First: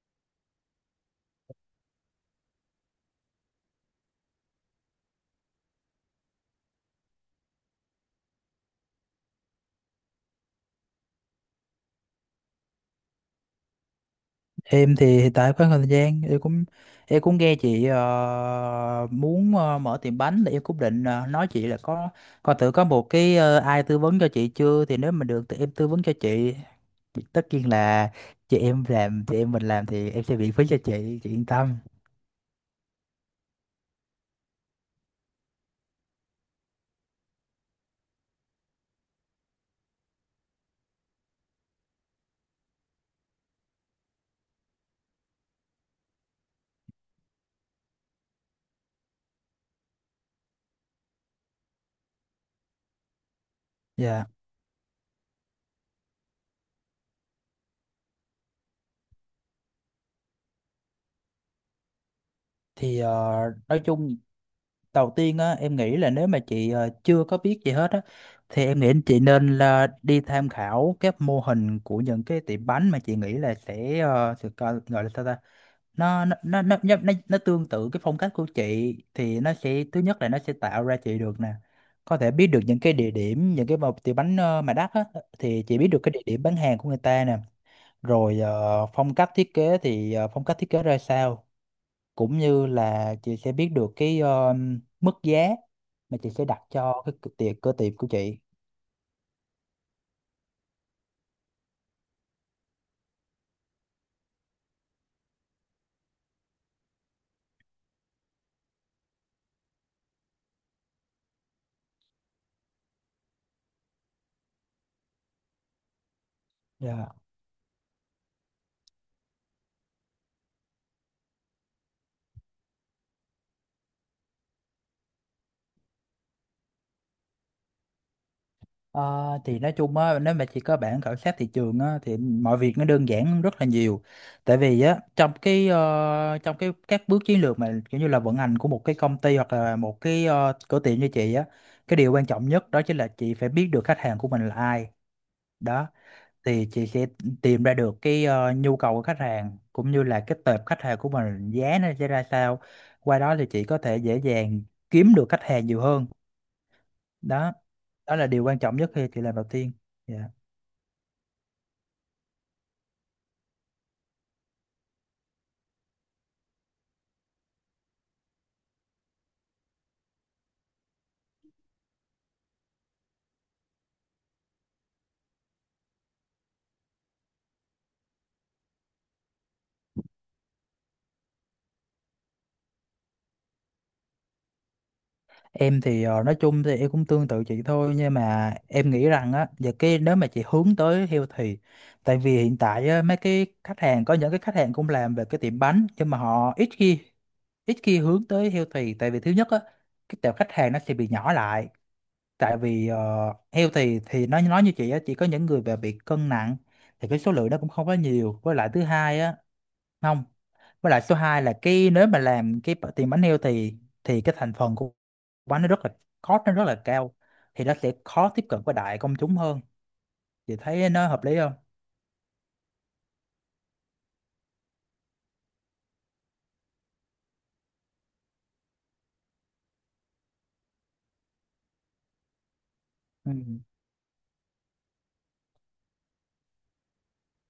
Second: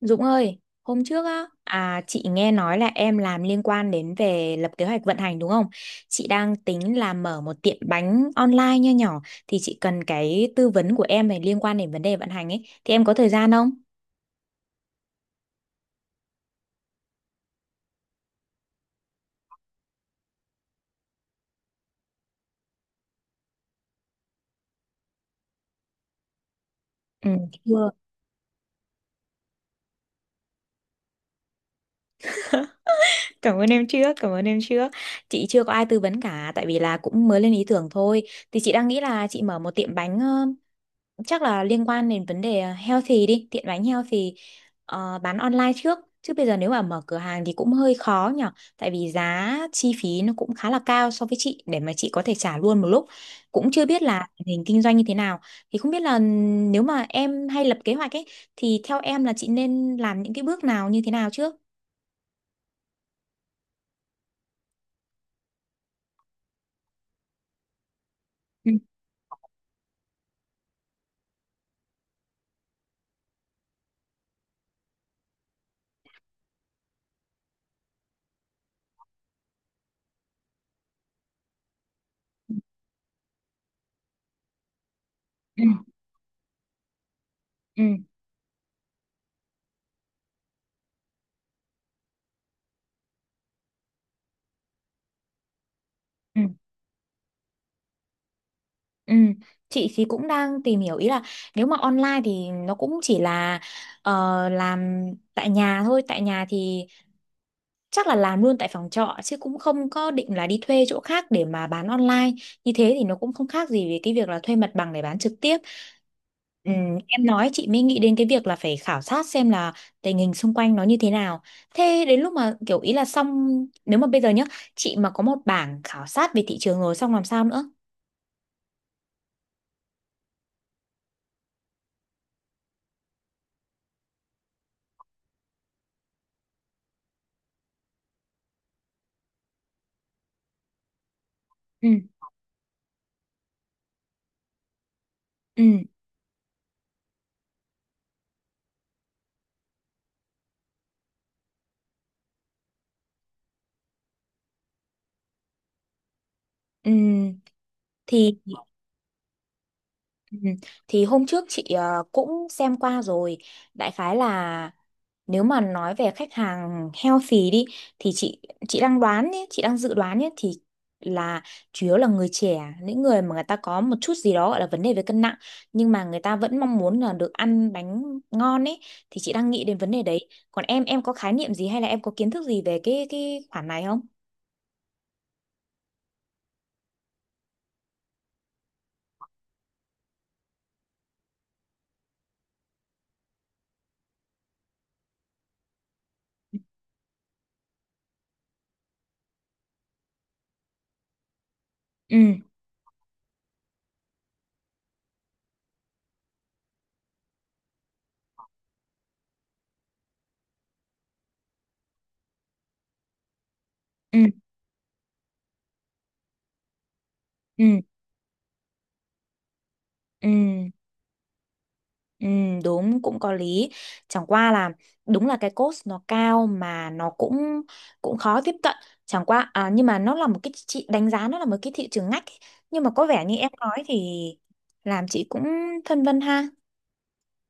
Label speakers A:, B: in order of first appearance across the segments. A: Dũng ơi, hôm trước á, chị nghe nói là em làm liên quan đến về lập kế hoạch vận hành đúng không? Chị đang tính là mở một tiệm bánh online nho nhỏ, thì chị cần cái tư vấn của em về liên quan đến vấn đề vận hành ấy. Thì em có thời gian không?
B: Em thì hiện tại có thời gian, em cũng nghe chị muốn mở tiệm bánh thì em cũng định nói chị là có coi thử có một cái ai tư vấn cho chị chưa, thì nếu mà được thì em tư vấn cho chị.
A: Ừ,
B: Tất nhiên
A: chưa.
B: là chị em mình làm thì em sẽ miễn phí cho chị yên tâm.
A: Cảm ơn em trước, cảm ơn em trước. Chị chưa có ai tư vấn cả tại vì là cũng mới lên ý tưởng thôi. Thì chị đang nghĩ là chị mở một tiệm bánh, chắc là liên quan đến vấn đề healthy đi, tiện bánh healthy, bán online trước chứ bây giờ nếu mà mở cửa hàng thì cũng hơi khó nhở, tại vì giá chi phí nó cũng khá là cao so với chị để mà chị có thể trả luôn một lúc, cũng chưa biết
B: Dạ.
A: là tình hình kinh doanh như thế nào. Thì không biết là nếu mà em hay lập kế hoạch ấy thì theo em là chị nên làm những cái bước nào như thế nào trước?
B: Thì ờ, nói chung đầu tiên á, em nghĩ là nếu mà chị chưa có biết gì hết á, thì
A: Ừ,
B: em nghĩ chị nên là đi tham khảo các mô hình của những cái tiệm bánh mà chị nghĩ là sẽ ờ, sự co- gọi là sao ta nó tương tự cái phong cách của chị, thì nó sẽ thứ nhất là nó sẽ tạo ra chị được nè, có thể biết được những cái địa điểm, những cái mà tiệm bánh mà đắt á, thì
A: ừ,
B: chị biết được cái địa điểm bán hàng của người ta nè,
A: ừ,
B: rồi phong cách thiết kế thì phong cách thiết kế ra sao, cũng như là chị sẽ biết được cái mức giá mà chị
A: ừ.
B: sẽ đặt cho cái cửa tiệc của chị.
A: Ừ, chị thì cũng đang tìm hiểu, ý là nếu mà online thì nó cũng chỉ là ờ, làm tại nhà thôi, tại nhà thì chắc là làm luôn tại phòng trọ chứ cũng không có định là đi thuê chỗ khác để mà bán online, như thế thì nó cũng không khác gì với cái việc là thuê mặt bằng để bán trực tiếp. Ừ,
B: Dạ.
A: em nói chị mới nghĩ đến cái việc là phải khảo sát xem là tình hình xung quanh nó như thế nào. Thế đến lúc mà kiểu ý là xong, nếu mà bây giờ nhá, chị mà có một bảng khảo sát về thị trường rồi xong làm sao nữa?
B: Ờ, thì nói chung á, nếu mà chị có bản khảo sát thị trường á, thì mọi việc nó đơn giản hơn rất là nhiều, tại vì á, trong cái các bước chiến lược mà kiểu như là vận hành của một cái công ty hoặc là một cái cửa tiệm như chị á,
A: Ừ.
B: cái điều quan trọng nhất đó chính là chị phải biết được khách hàng của mình là ai.
A: Ừ.
B: Đó, thì chị sẽ tìm ra được cái nhu cầu của khách hàng, cũng như là cái tệp khách hàng của mình giá nó sẽ ra sao, qua đó thì chị có thể dễ dàng kiếm được khách hàng nhiều hơn.
A: Ừ.
B: Đó đó là
A: Thì
B: điều quan trọng nhất khi chị làm đầu tiên. Dạ.
A: ừ, thì hôm trước chị cũng xem qua rồi, đại khái là nếu mà nói về khách hàng healthy đi thì chị đang đoán nhé, chị đang dự đoán nhé, thì là chủ yếu là người trẻ, những người mà người ta có một chút gì đó gọi là vấn đề về cân nặng, nhưng mà người ta vẫn mong muốn là được ăn bánh ngon ấy. Thì chị đang nghĩ đến vấn đề đấy, còn em có khái niệm gì hay là em có kiến thức gì về cái khoản này không?
B: Em thì nói chung thì em cũng tương tự chị thôi, nhưng mà em nghĩ rằng á, và cái nếu mà chị hướng tới healthy, tại vì hiện tại á, mấy cái khách hàng có những cái khách hàng cũng làm về cái tiệm bánh nhưng mà họ ít khi hướng tới healthy, tại vì thứ nhất á, cái tệp khách hàng nó sẽ bị nhỏ lại,
A: Ừ.
B: tại vì heo thì nó nói như chị á, chỉ có những người mà bị cân nặng thì cái số lượng nó cũng không có nhiều. Với lại thứ hai á, không với lại số 2 là cái nếu mà làm tiền bánh heo
A: Ừ.
B: thì cái thành phần của bánh nó rất là, cost nó rất là cao,
A: Ừ.
B: thì nó sẽ khó tiếp cận với đại công chúng hơn. Chị
A: Ừ.
B: thấy nó hợp lý không?
A: Ừ, đúng, cũng có lý. Chẳng qua là đúng là cái cost nó cao mà nó cũng cũng khó tiếp cận. Chẳng qua à, nhưng mà nó là một cái chị đánh giá nó là một cái thị trường ngách ấy. Nhưng mà có vẻ
B: Ừ.
A: như em nói thì làm chị cũng phân vân ha.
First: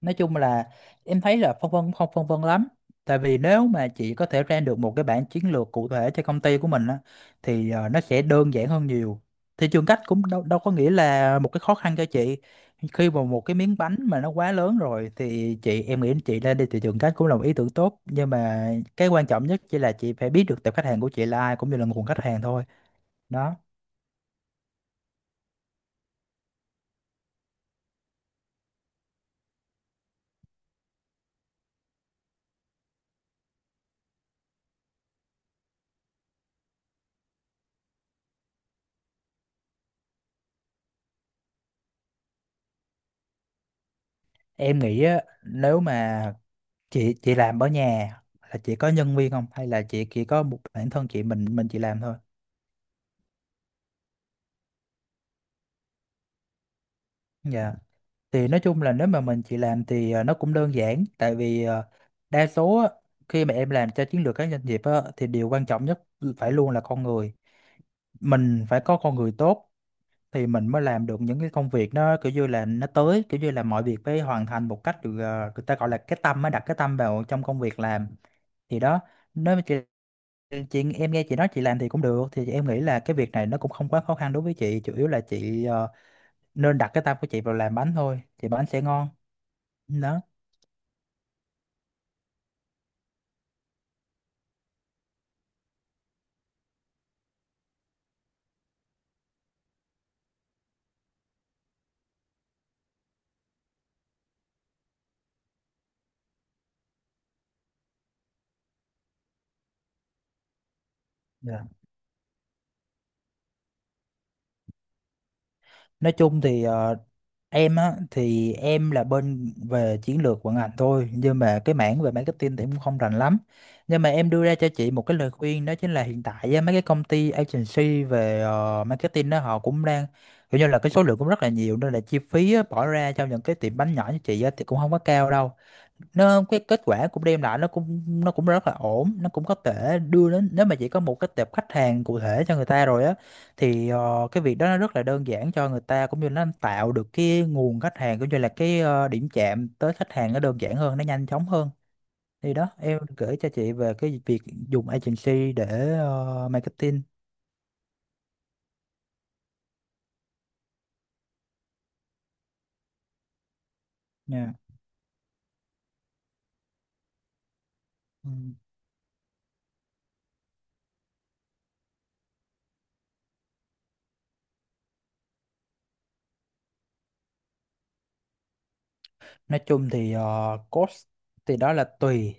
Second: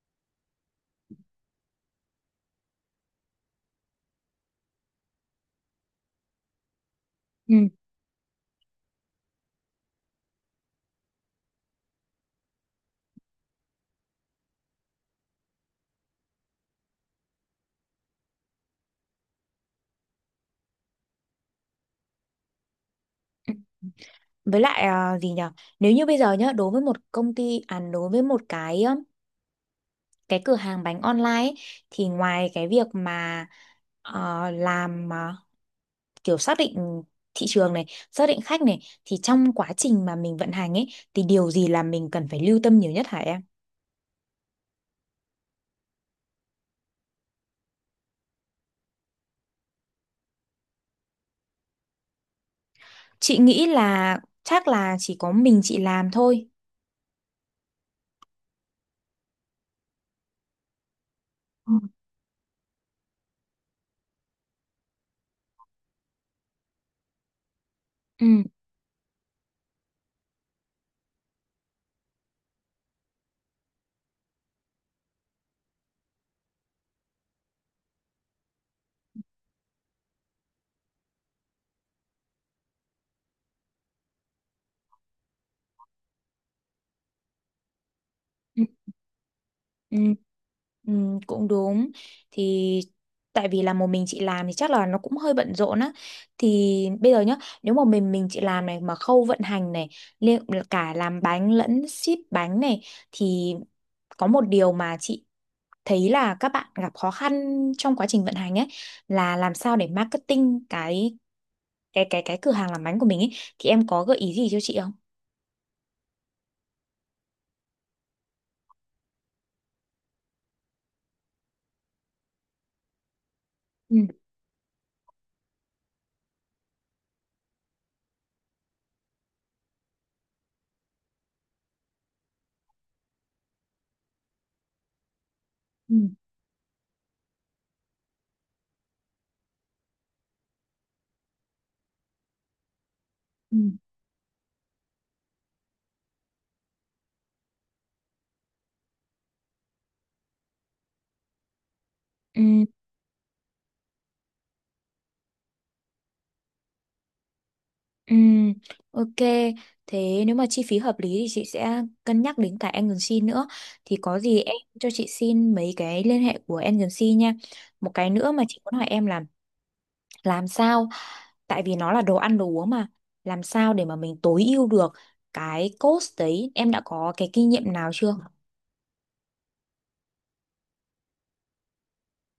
B: Nói chung là em thấy là phân vân không phân vân lắm, tại vì nếu mà chị có thể ra được một cái bản chiến lược cụ thể cho công ty của mình á,
A: Ừ.
B: thì nó sẽ đơn giản hơn nhiều. Thị trường cách cũng đâu có nghĩa là một cái khó khăn cho chị, khi mà một cái miếng bánh mà nó quá lớn rồi thì em nghĩ chị lên đi thị trường cách cũng là một ý tưởng tốt, nhưng mà cái quan trọng nhất chỉ là chị phải biết được tập khách hàng của chị là ai, cũng như là nguồn khách hàng thôi.
A: Ừ.
B: Đó.
A: Với lại à, gì nhở, nếu như bây giờ nhá, đối với một công ty, à đối với một cái cửa hàng bánh online ấy, thì ngoài cái việc mà làm kiểu xác định thị trường này, xác định khách này, thì trong quá trình mà mình vận hành ấy thì điều gì là mình cần phải lưu tâm nhiều nhất hả em?
B: Em nghĩ á, nếu mà chị làm ở nhà, là chị có nhân viên không hay là chị chỉ có một bản thân chị, mình chị làm thôi?
A: Chị nghĩ là chắc là chỉ có mình chị làm thôi.
B: Dạ, thì nói chung là nếu mà mình chị làm thì nó cũng đơn giản, tại vì
A: Ừ.
B: đa số á, khi mà em làm cho chiến lược các doanh nghiệp á, thì điều quan trọng nhất phải luôn là con người.
A: Ừ.
B: Mình phải có con người tốt thì mình mới làm được những cái công việc nó kiểu như là nó tới, kiểu như là mọi việc phải hoàn thành một cách được, người ta gọi là cái tâm, mới đặt cái tâm vào trong công việc làm. Thì đó, nếu mà chị em nghe chị nói chị làm thì cũng được, thì em nghĩ là cái việc này nó cũng không quá khó khăn đối với chị, chủ yếu là chị nên đặt cái tâm của chị vào làm bánh thôi thì
A: Ừ.
B: bánh sẽ ngon.
A: Ừ,
B: Đó.
A: ừ, cũng đúng. Thì tại vì là một mình chị làm thì chắc là nó cũng hơi bận rộn á, thì bây giờ nhá, nếu mà mình chị làm này mà khâu vận hành này, liệu cả làm bánh lẫn ship bánh này, thì có một điều mà chị thấy là các bạn gặp khó khăn trong quá trình vận hành ấy là làm sao để marketing cái
B: Dạ.
A: cái cái cái cửa hàng làm bánh của mình ấy thì em có gợi ý gì cho chị không?
B: Nói chung thì em á, thì em là bên về chiến lược vận hành thôi, nhưng mà cái mảng về marketing thì em cũng không rành lắm.
A: Ừ,
B: Nhưng mà em đưa ra cho chị một cái lời khuyên, đó chính là hiện tại á, mấy cái công ty agency về marketing đó họ cũng đang kiểu như là cái số lượng cũng rất là nhiều, nên là chi phí á, bỏ ra cho những cái tiệm bánh nhỏ như chị á, thì cũng không có cao đâu.
A: ừ,
B: Nó cái kết quả cũng đem lại nó cũng rất là ổn, nó cũng có thể đưa đến nếu mà chỉ có một cái tệp khách hàng cụ thể cho người ta rồi á,
A: ừ.
B: thì cái việc đó nó rất là đơn giản cho người ta, cũng như nó tạo được cái nguồn khách hàng cũng như là cái điểm chạm tới khách hàng nó đơn giản hơn, nó nhanh chóng hơn. Thì
A: Ừ.
B: đó, em gửi cho chị về cái việc dùng agency để marketing
A: Ừm, ok. Thế nếu mà chi phí hợp lý thì chị sẽ cân nhắc đến cả agency nữa. Thì có gì
B: nha.
A: em cho chị xin mấy cái liên hệ của agency nha. Một cái
B: Ừ.
A: nữa mà chị muốn hỏi em là, làm sao, tại vì nó là đồ ăn đồ uống mà, làm sao để mà mình tối ưu được cái cost đấy, em đã có cái kinh nghiệm nào chưa?
B: Nói chung thì cost thì đó là tùy,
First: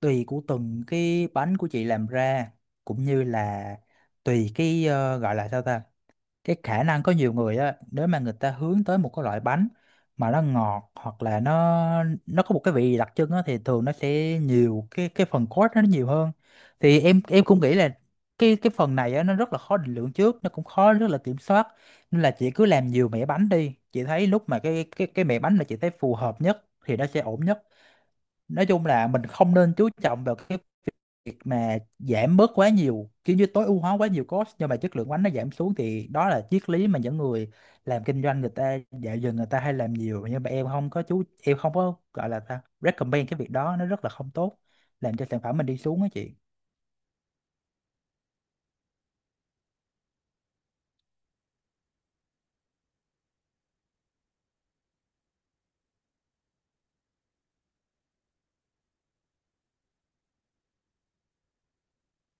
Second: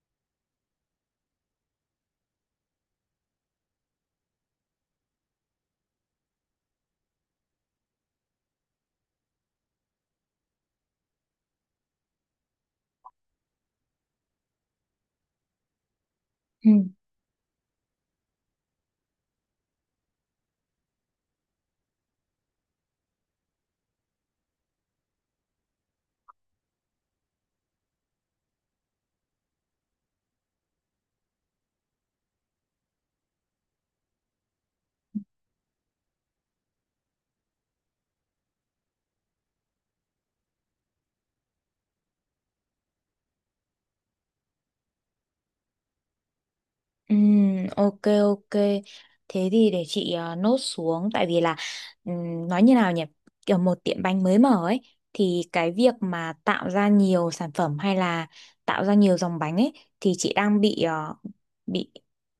B: tùy của từng cái bánh của chị làm ra, cũng như là tùy cái ờ, gọi là sao ta cái khả năng có nhiều người á, nếu mà người ta hướng tới một cái loại bánh mà nó ngọt, hoặc là nó có một cái vị gì đặc trưng á, thì thường nó sẽ nhiều cái phần cốt nó nhiều hơn. Thì em cũng nghĩ là cái phần này á nó rất là khó định lượng trước, nó cũng khó rất là kiểm soát. Nên là chị cứ làm nhiều mẻ bánh đi, chị thấy lúc mà cái mẻ bánh mà chị thấy phù hợp nhất thì nó sẽ ổn nhất. Nói chung là mình không nên chú trọng vào cái việc mà giảm bớt quá nhiều, kiểu như tối ưu hóa quá nhiều cost nhưng mà chất lượng bánh nó giảm xuống, thì đó là triết lý mà những người làm kinh doanh người ta dạo giờ người ta hay làm nhiều, nhưng mà em không có chú em không có gọi là ta recommend cái việc đó, nó rất là không tốt, làm cho sản phẩm mình đi xuống á chị.
A: Ok, ok, thế thì để chị nốt xuống. Tại vì là nói như nào nhỉ, kiểu một tiệm bánh mới mở ấy thì cái việc mà tạo ra nhiều sản phẩm hay là tạo ra nhiều dòng bánh ấy thì chị đang bị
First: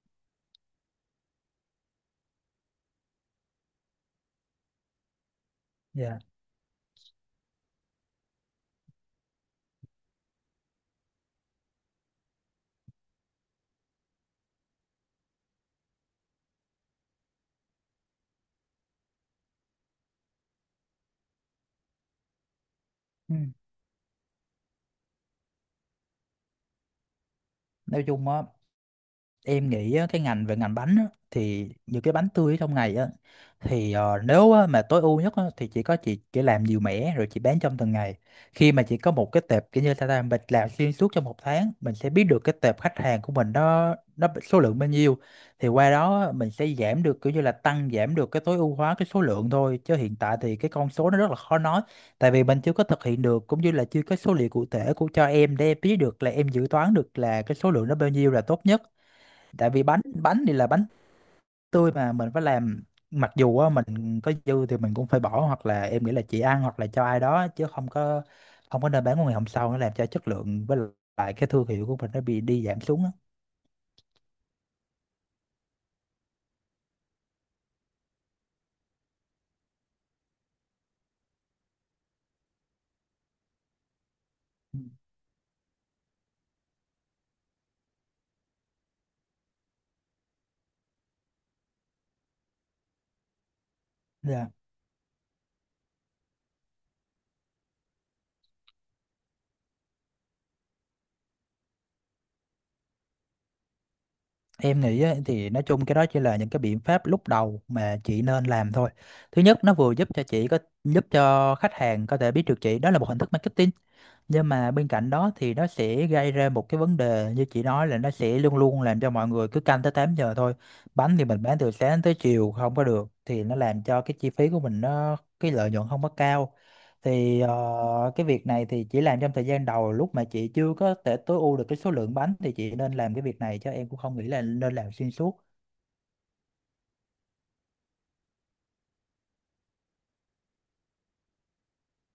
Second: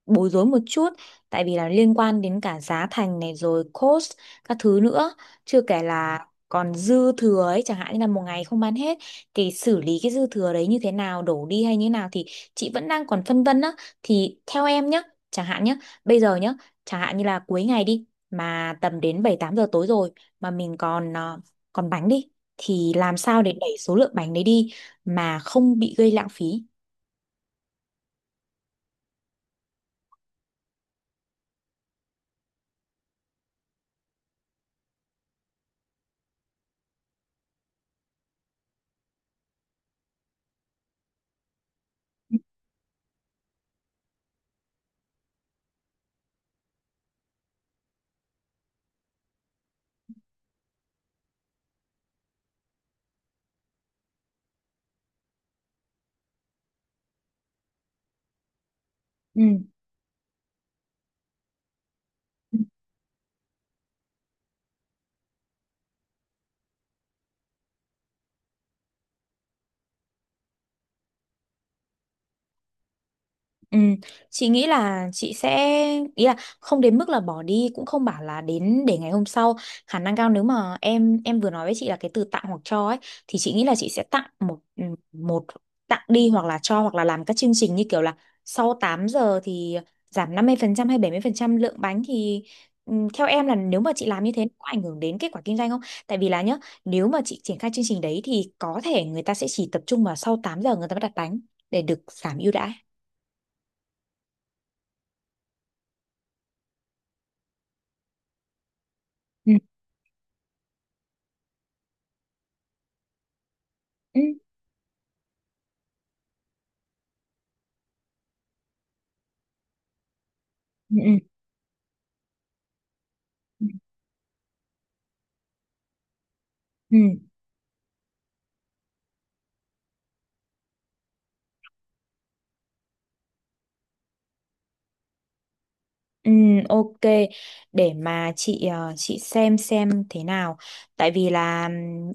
A: bối rối một chút, tại vì là liên quan đến cả giá thành này rồi cost các thứ nữa, chưa kể
B: Dạ.
A: là còn dư thừa ấy, chẳng hạn như là một ngày không bán hết thì xử lý cái dư thừa đấy như thế nào, đổ đi hay như thế nào, thì chị vẫn đang còn phân vân á. Thì theo em nhá, chẳng hạn nhá, bây giờ nhá, chẳng hạn như là cuối ngày đi, mà tầm đến 7-8 giờ tối rồi mà mình còn bánh đi thì làm
B: Ừ.
A: sao để đẩy số lượng bánh đấy đi mà không bị gây lãng phí?
B: Nói chung á, em nghĩ á, cái ngành về ngành bánh á, thì những cái bánh tươi ở trong này á, thì nếu á, mà tối ưu nhất á, thì chỉ có chị chỉ làm nhiều mẻ rồi chị bán trong từng ngày. Khi mà chị có một cái tệp kiểu như ta làm, mình làm xuyên suốt trong một tháng, mình sẽ biết được cái tệp khách hàng của mình đó số lượng bao nhiêu, thì qua đó á, mình sẽ giảm được kiểu như là tăng giảm được cái tối ưu hóa cái số lượng thôi, chứ hiện tại thì cái con số nó rất là khó nói, tại vì mình chưa có thực hiện được cũng như là chưa có số liệu cụ thể của cho em, để em biết được là em dự toán được là cái số lượng nó bao nhiêu là tốt nhất. Tại vì bánh bánh thì là bánh tươi mà mình phải
A: Ừ.
B: làm, mặc dù á, mình có dư thì mình cũng phải bỏ, hoặc là em nghĩ là chị ăn hoặc là cho ai đó, chứ không có nên bán qua ngày hôm sau, nó làm cho chất lượng với lại cái thương hiệu của mình nó bị đi giảm xuống á.
A: Ừ, chị nghĩ là chị sẽ, ý là không đến mức là bỏ đi cũng không bảo là đến để ngày hôm sau. Khả năng cao nếu mà em vừa nói với chị là cái từ tặng hoặc cho ấy thì chị nghĩ là chị sẽ tặng một tặng đi hoặc là cho hoặc là làm các chương trình như kiểu là sau 8 giờ thì giảm 50% hay 70% lượng bánh thì ừ, theo em là nếu mà chị làm như thế
B: Nên
A: có ảnh hưởng đến kết quả kinh doanh không? Tại vì là nhá, nếu mà chị triển khai chương trình đấy thì có thể người ta sẽ chỉ tập trung vào sau 8 giờ người ta mới đặt bánh để được giảm ưu đãi.
B: em nghĩ á, thì nói chung cái đó chỉ là những cái biện pháp lúc đầu mà chị nên làm thôi. Thứ nhất nó vừa giúp cho khách hàng có thể biết được chị, đó là một hình thức marketing.
A: Ừ.
B: Nhưng mà bên cạnh đó thì nó sẽ gây ra một cái vấn đề như chị nói, là nó sẽ luôn luôn làm cho mọi người cứ canh tới 8 giờ thôi. Bánh
A: Ừ.
B: thì mình bán từ sáng tới chiều không có được, thì nó
A: Ừ.
B: làm cho cái chi phí của mình, nó cái lợi nhuận không có cao.
A: Ừ.
B: Thì cái việc này thì chỉ làm trong thời gian đầu, lúc mà chị chưa có thể tối ưu được cái số lượng bánh thì chị nên làm cái việc này, chứ em cũng không nghĩ là nên làm xuyên suốt.
A: Ừ, ok, để mà chị xem thế nào, tại vì là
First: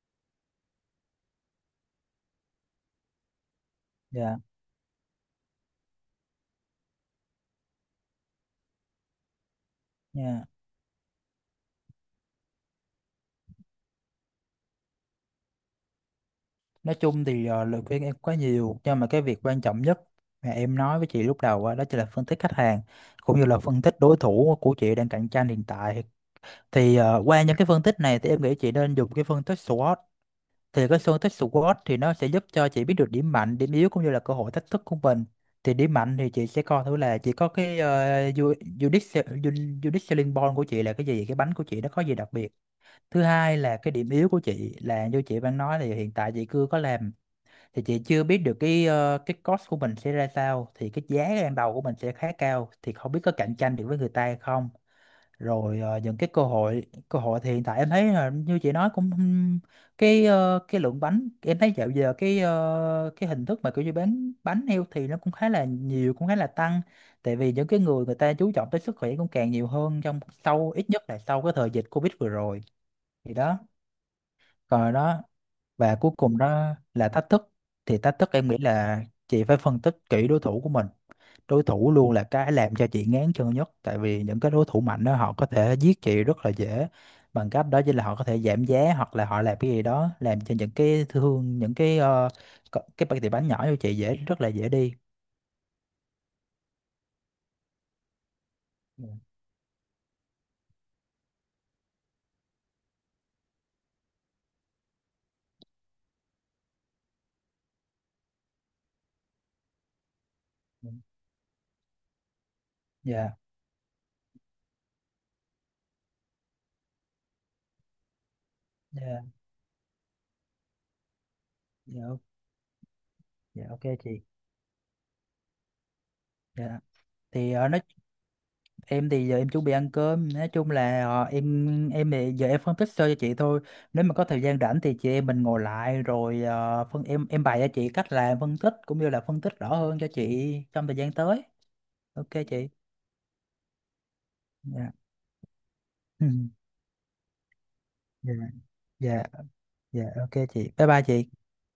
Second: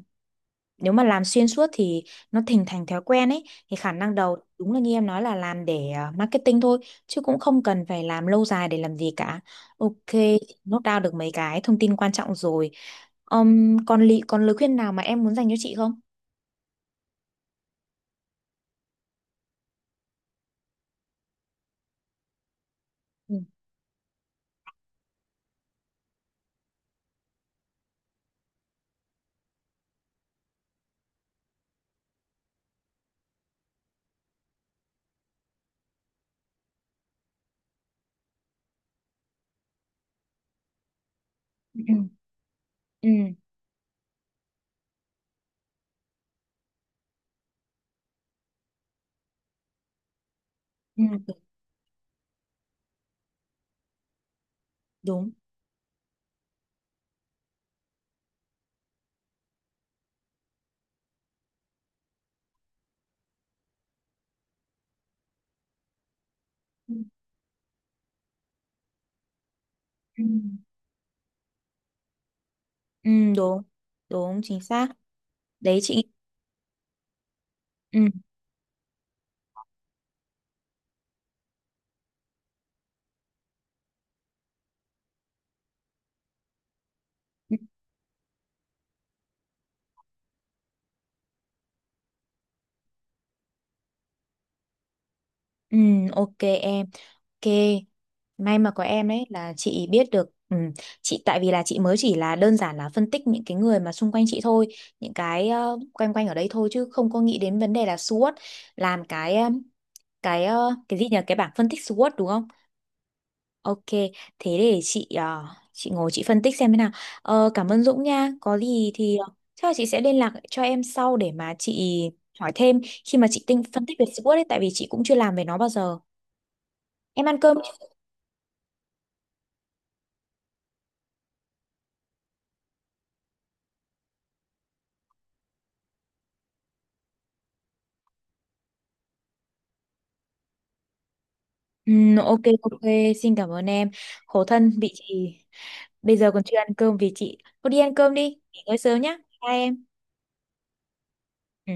A: nếu mà làm xuyên suốt thì nó thành thành thói quen ấy, thì khả năng
B: Dạ.
A: đầu đúng là như em nói là làm để marketing thôi chứ cũng không cần phải làm lâu dài để làm gì cả. Ok,
B: Dạ.
A: nốt down được mấy cái thông tin quan trọng rồi. Còn còn lời khuyên nào mà em muốn dành cho chị không?
B: Nói chung thì lời khuyên em có nhiều, nhưng mà cái việc quan trọng nhất mà em nói với chị lúc đầu á, đó chính là phân tích khách hàng,
A: Ừ.
B: cũng như là phân tích đối thủ của chị đang cạnh tranh hiện tại. Thì qua những cái phân tích này thì em nghĩ chị nên dùng cái phân tích SWOT. Thì cái phân tích SWOT thì nó sẽ giúp cho chị biết được điểm mạnh, điểm yếu cũng như là cơ hội thách thức của mình. Thì điểm mạnh thì chị sẽ coi thử là chị có cái uh, unique selling point của chị là cái gì, cái bánh của
A: Ừ.
B: chị nó có gì đặc biệt. Thứ
A: Ừ.
B: hai là cái điểm yếu của chị là như chị đang nói, thì hiện tại chị chưa có làm, thì chị chưa biết được cái cái cost của mình sẽ ra sao, thì cái giá
A: Ừ,
B: ban đầu của mình sẽ khá cao, thì không biết có cạnh tranh được với người ta hay không.
A: đúng.
B: Rồi những cái cơ hội thì hiện tại em thấy là như chị nói, cũng cái cái lượng bánh em thấy dạo giờ cái cái hình thức mà kiểu như bán bánh heo thì nó cũng khá là nhiều, cũng khá là tăng,
A: Ừ,
B: tại vì những cái người người ta chú trọng tới sức khỏe cũng càng nhiều hơn, trong
A: ừ,
B: sau ít nhất là sau cái thời dịch Covid vừa rồi. Thì đó,
A: đúng, đúng chính xác
B: còn đó,
A: đấy
B: và
A: chị.
B: cuối cùng đó là thách thức. Thì
A: Ừ,
B: thách thức em nghĩ là chị phải phân tích kỹ đối thủ của mình. Đối thủ luôn là cái làm cho chị ngán chân nhất, tại vì những cái đối thủ mạnh đó họ có thể giết chị rất là dễ, bằng
A: ừ,
B: cách đó chỉ là họ có thể giảm giá hoặc là họ làm cái gì đó, làm cho những cái thương những cái ờ, co- cái tiệm bánh nhỏ cho chị dễ, rất là dễ đi.
A: ừ, ok em, ok. May mà có em
B: Dạ.
A: đấy là chị biết được, ừ, chị tại vì là chị mới chỉ là đơn giản là phân tích những cái người mà xung quanh chị thôi, những cái quanh quanh ở đây thôi chứ không có nghĩ đến vấn đề là SWOT, làm cái gì nhỉ, cái bảng phân tích SWOT đúng không? Ok, thế để chị ngồi chị phân tích xem thế nào. Ờ, cảm ơn Dũng nha. Có gì thì
B: Dạ.
A: chắc là chị sẽ liên lạc cho em sau để mà chị
B: Dạ. Dạ, ok.
A: hỏi thêm khi mà chị tinh
B: Dạ, ok
A: phân tích về
B: chị.
A: SWOT ấy, tại vì chị cũng chưa làm về nó bao giờ.
B: Dạ,
A: Em ăn
B: thì
A: cơm
B: ờ, nói
A: chưa?
B: em thì giờ em chuẩn bị ăn cơm. Nói chung là em thì giờ em phân tích sơ cho chị thôi, nếu mà có thời gian rảnh thì chị em mình ngồi lại rồi ờ, phân em bày cho chị cách làm phân tích, cũng như là phân tích rõ hơn cho chị trong thời gian tới. Ok
A: Ok,
B: chị.
A: ok, xin cảm ơn em. Khổ thân bị
B: Dạ.
A: chị bây
B: Ừ.
A: giờ còn chưa ăn cơm vì chị. Cô đi ăn cơm đi,
B: Dạ.
A: nghỉ ngơi sớm nhá.
B: Dạ.
A: Bye em.
B: Dạ, ok chị, bye bye chị.
A: Ừ.